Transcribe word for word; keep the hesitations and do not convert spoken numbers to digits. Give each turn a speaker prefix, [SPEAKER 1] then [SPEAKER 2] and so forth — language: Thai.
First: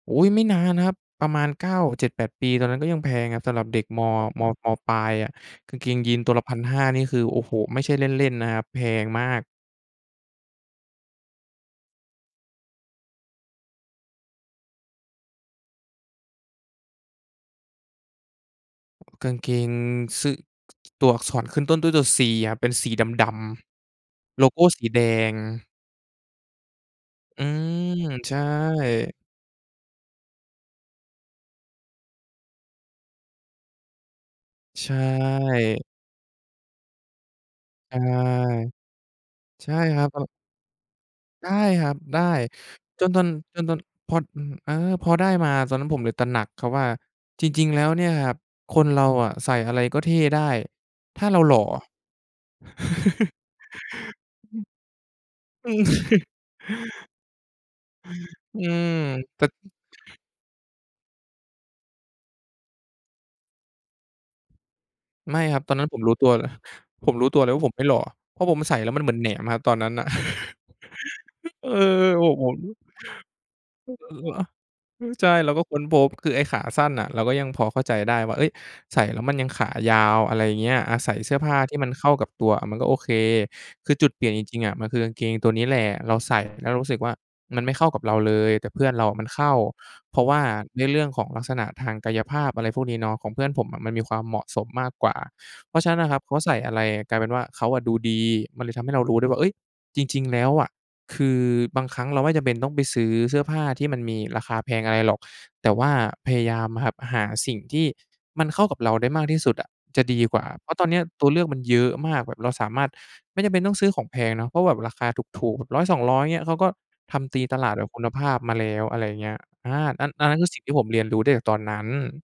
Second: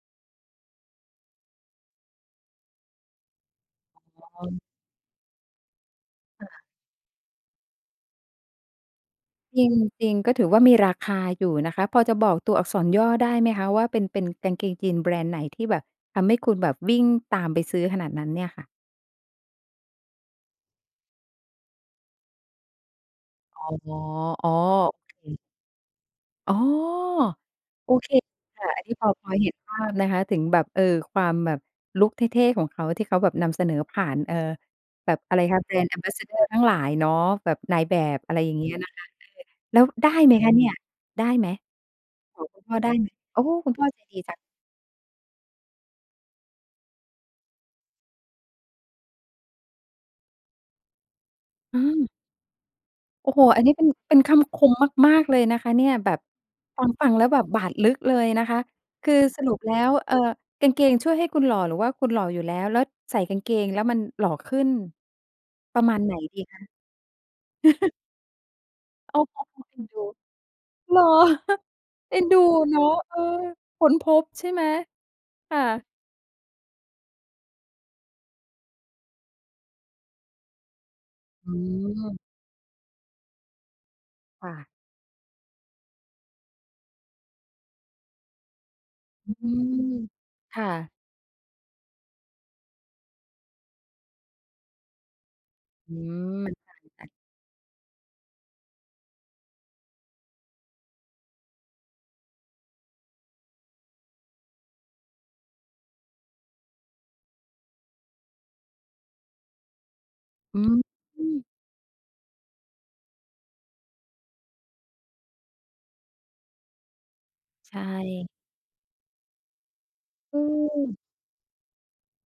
[SPEAKER 1] อุ๊ย ไม่นานครับ ประมาณ เก้า เจ็ดแปด ปี ตอนนั้นก็ยังแพงครับ สำหรับเด็กมอ
[SPEAKER 2] อ๋
[SPEAKER 1] ม
[SPEAKER 2] อ
[SPEAKER 1] อ ม.ปลาย อะ กางเกงยีนตัวล
[SPEAKER 2] ค
[SPEAKER 1] ะ พั
[SPEAKER 2] ่
[SPEAKER 1] น
[SPEAKER 2] ะ
[SPEAKER 1] ห้า นี่คือ โอ้โฮ! ไม่ใช่เล่น ๆ นะครับ แพงมาก
[SPEAKER 2] จริง จริง ก็ถือว่ามีราคาอยู่นะคะ พอจะบอกตัวอักษรย่อได้ไหมคะ? ว่า เป็น เป็นกางเกงยีนแบรนด์ไหน ที่แบบทำให้คุณแบบวิ่งตามไปซื้อขนาดนั้นเนี่ยค่ะ?
[SPEAKER 1] กางเกงซึ ตัวอักษรขึ้นต้นด้วยตัว C ครับ เป็นสีดำ
[SPEAKER 2] อ๋อ
[SPEAKER 1] ๆ โล
[SPEAKER 2] อ๋อ
[SPEAKER 1] โกสีแ
[SPEAKER 2] โอ
[SPEAKER 1] ด
[SPEAKER 2] เ
[SPEAKER 1] ง
[SPEAKER 2] ค อ๋อ
[SPEAKER 1] อื
[SPEAKER 2] โอ
[SPEAKER 1] ม
[SPEAKER 2] เค
[SPEAKER 1] ใช
[SPEAKER 2] ค่ะ อันนี้พอ
[SPEAKER 1] ่
[SPEAKER 2] พอเห็นภาพนะคะถึงแบบ เอ่อ ความแบบลุกเท่ ๆ ของเขา ที่เขาแบบนำเสนอผ่าน เอ่อ
[SPEAKER 1] ใช
[SPEAKER 2] แบบ อะไรคะ
[SPEAKER 1] ่
[SPEAKER 2] Brand Ambassador ทั้งหลายเนาะ แบบนายแ
[SPEAKER 1] อ
[SPEAKER 2] บ
[SPEAKER 1] า
[SPEAKER 2] บ อะไรอย่างเงี้ยนะคะ เออ
[SPEAKER 1] ใช่
[SPEAKER 2] แล้ว
[SPEAKER 1] ครั
[SPEAKER 2] ไ
[SPEAKER 1] บ
[SPEAKER 2] ด้
[SPEAKER 1] ก็
[SPEAKER 2] ไหมคะเนี่ย? ได้ไห
[SPEAKER 1] ได
[SPEAKER 2] ม?
[SPEAKER 1] ้ครับ ได้
[SPEAKER 2] ขอคุณพ่อได้
[SPEAKER 1] จ
[SPEAKER 2] ไหม?
[SPEAKER 1] นตอน
[SPEAKER 2] โอ้
[SPEAKER 1] จน
[SPEAKER 2] คุ
[SPEAKER 1] ต
[SPEAKER 2] ณ
[SPEAKER 1] อน
[SPEAKER 2] พ่อใจ
[SPEAKER 1] พ
[SPEAKER 2] ด
[SPEAKER 1] อ
[SPEAKER 2] ี
[SPEAKER 1] ด
[SPEAKER 2] จัง
[SPEAKER 1] อือ อา พอได้มา ตอนนั้นผมเลยตระหนักครับว่า จริง ๆ แล้วเนี่ยครับ คนเราอะใส่อะไรก็เท่ได้ ถ้าเราหล่อ
[SPEAKER 2] เออ โอ้โฮ! อันนี้เป็น เป็นค
[SPEAKER 1] อ
[SPEAKER 2] ำค
[SPEAKER 1] ือ
[SPEAKER 2] มมาก ๆ เลยนะค
[SPEAKER 1] อื
[SPEAKER 2] ะเนี
[SPEAKER 1] ม
[SPEAKER 2] ่ย แบบฟัง ฟังแล้วแบบบาดลึกเลยนะค
[SPEAKER 1] อ
[SPEAKER 2] ะ
[SPEAKER 1] ืม
[SPEAKER 2] คือ
[SPEAKER 1] แ
[SPEAKER 2] ส
[SPEAKER 1] ต่
[SPEAKER 2] รุปแล้ว เอ่อ กางเกงช่วยให้คุณหล่อ หรือว่าคุณหล่ออยู่แล้ว แล้วใส่กางเกงแล้วมันหล่อขึ้น
[SPEAKER 1] ไม่ครับ ตอน
[SPEAKER 2] ปร
[SPEAKER 1] นั
[SPEAKER 2] ะ
[SPEAKER 1] ้น
[SPEAKER 2] ม
[SPEAKER 1] ผ
[SPEAKER 2] าณ
[SPEAKER 1] ม
[SPEAKER 2] ไ
[SPEAKER 1] รู
[SPEAKER 2] หน
[SPEAKER 1] ้ตัว
[SPEAKER 2] ดี
[SPEAKER 1] เลย
[SPEAKER 2] คะ?
[SPEAKER 1] ผมรู้ตัวเลยว่า ผมไม่หล่ออะ เพราะผมใส่แล้วมันเหม
[SPEAKER 2] โ
[SPEAKER 1] ือ
[SPEAKER 2] อ้
[SPEAKER 1] นแหน
[SPEAKER 2] โ
[SPEAKER 1] มอะครับ ตอนนั้น
[SPEAKER 2] ฮ
[SPEAKER 1] น่ะ
[SPEAKER 2] น่า
[SPEAKER 1] เออ
[SPEAKER 2] เอ็
[SPEAKER 1] โอ
[SPEAKER 2] น
[SPEAKER 1] ้
[SPEAKER 2] ดู
[SPEAKER 1] โฮ
[SPEAKER 2] เหรอ? เอ็นเดูเนาะ เออ ค
[SPEAKER 1] เ
[SPEAKER 2] ้
[SPEAKER 1] อ
[SPEAKER 2] นพบใช่ไหม?
[SPEAKER 1] อ ใช่ เรา
[SPEAKER 2] ค่
[SPEAKER 1] ก็ค้น
[SPEAKER 2] ะ
[SPEAKER 1] พบ คือไอ้ขาสั้นน่ะเราก็ยังพอเข้าใจได้ว่า เฮ้ย ใส่แล้วมันยังขายาว อะไรเงี้ย อะ ใส่เสื้อผ
[SPEAKER 2] อื
[SPEAKER 1] ้าที่มันเข้า
[SPEAKER 2] ม
[SPEAKER 1] กับตัว อะ มันก็โอเค คือจุดเปลี่ยนจ
[SPEAKER 2] ค่
[SPEAKER 1] ริง ๆ
[SPEAKER 2] ะ
[SPEAKER 1] อะ มันคือกางเกงตัวนี้แหละ เราใส่แล้วเรารู้สึกว่า มันไม่เข้ากับเราเลย แต่เพื่อนเราอะมัน
[SPEAKER 2] อื
[SPEAKER 1] เข้า
[SPEAKER 2] ม
[SPEAKER 1] เพราะว่า
[SPEAKER 2] ค่
[SPEAKER 1] ใน
[SPEAKER 2] ะ
[SPEAKER 1] เรื่องของลักษณะทางกายภาพ อะไรพวกนี้เนาะ ของเพื่อนผมอะมันมีความเหมาะสมมากกว่า เพราะฉะ
[SPEAKER 2] อ
[SPEAKER 1] น
[SPEAKER 2] ื
[SPEAKER 1] ั้นอะครับ เข
[SPEAKER 2] ม
[SPEAKER 1] าใ
[SPEAKER 2] มั
[SPEAKER 1] ส
[SPEAKER 2] น
[SPEAKER 1] ่อ
[SPEAKER 2] น่า
[SPEAKER 1] ะไร
[SPEAKER 2] อึดอัด
[SPEAKER 1] กลายเป็นว่าเขาอะดูดี มันเลยทำให้เรารู้ด้วยว่า เฮ้ย จริง ๆ แล้วอะ คือบางครั้งเราไม่จำเป็นต้องไปซื้อเสื้อผ้าที่มันมีราคาแพงอะไรหรอก แต่ว่าพยายามหับหาสิ่งที่ มันเข้ากับเราได้มากที่สุดอะจะดีกว่า
[SPEAKER 2] อ
[SPEAKER 1] เพ
[SPEAKER 2] ื
[SPEAKER 1] ราะตอนเนี้ยตัวเลื
[SPEAKER 2] ม
[SPEAKER 1] อกมันเยอะมาก แบบเราสามารถ ไม่จำเป็นต้องซื้อของแพงเนาะ เพราะแบบราคาถูก ๆ แบบ ร้อยสองร้อย เงี้ย เขาก็ทำตีตลา
[SPEAKER 2] ใช
[SPEAKER 1] ดแบบคุณภ
[SPEAKER 2] ่
[SPEAKER 1] าพมาแล้ว อะไรอย่างเงี้ย อา อัน อันนั
[SPEAKER 2] เ
[SPEAKER 1] ้นคือสิ่งที่ผม
[SPEAKER 2] ออ
[SPEAKER 1] เรียนรู้ได้จากตอนนั้น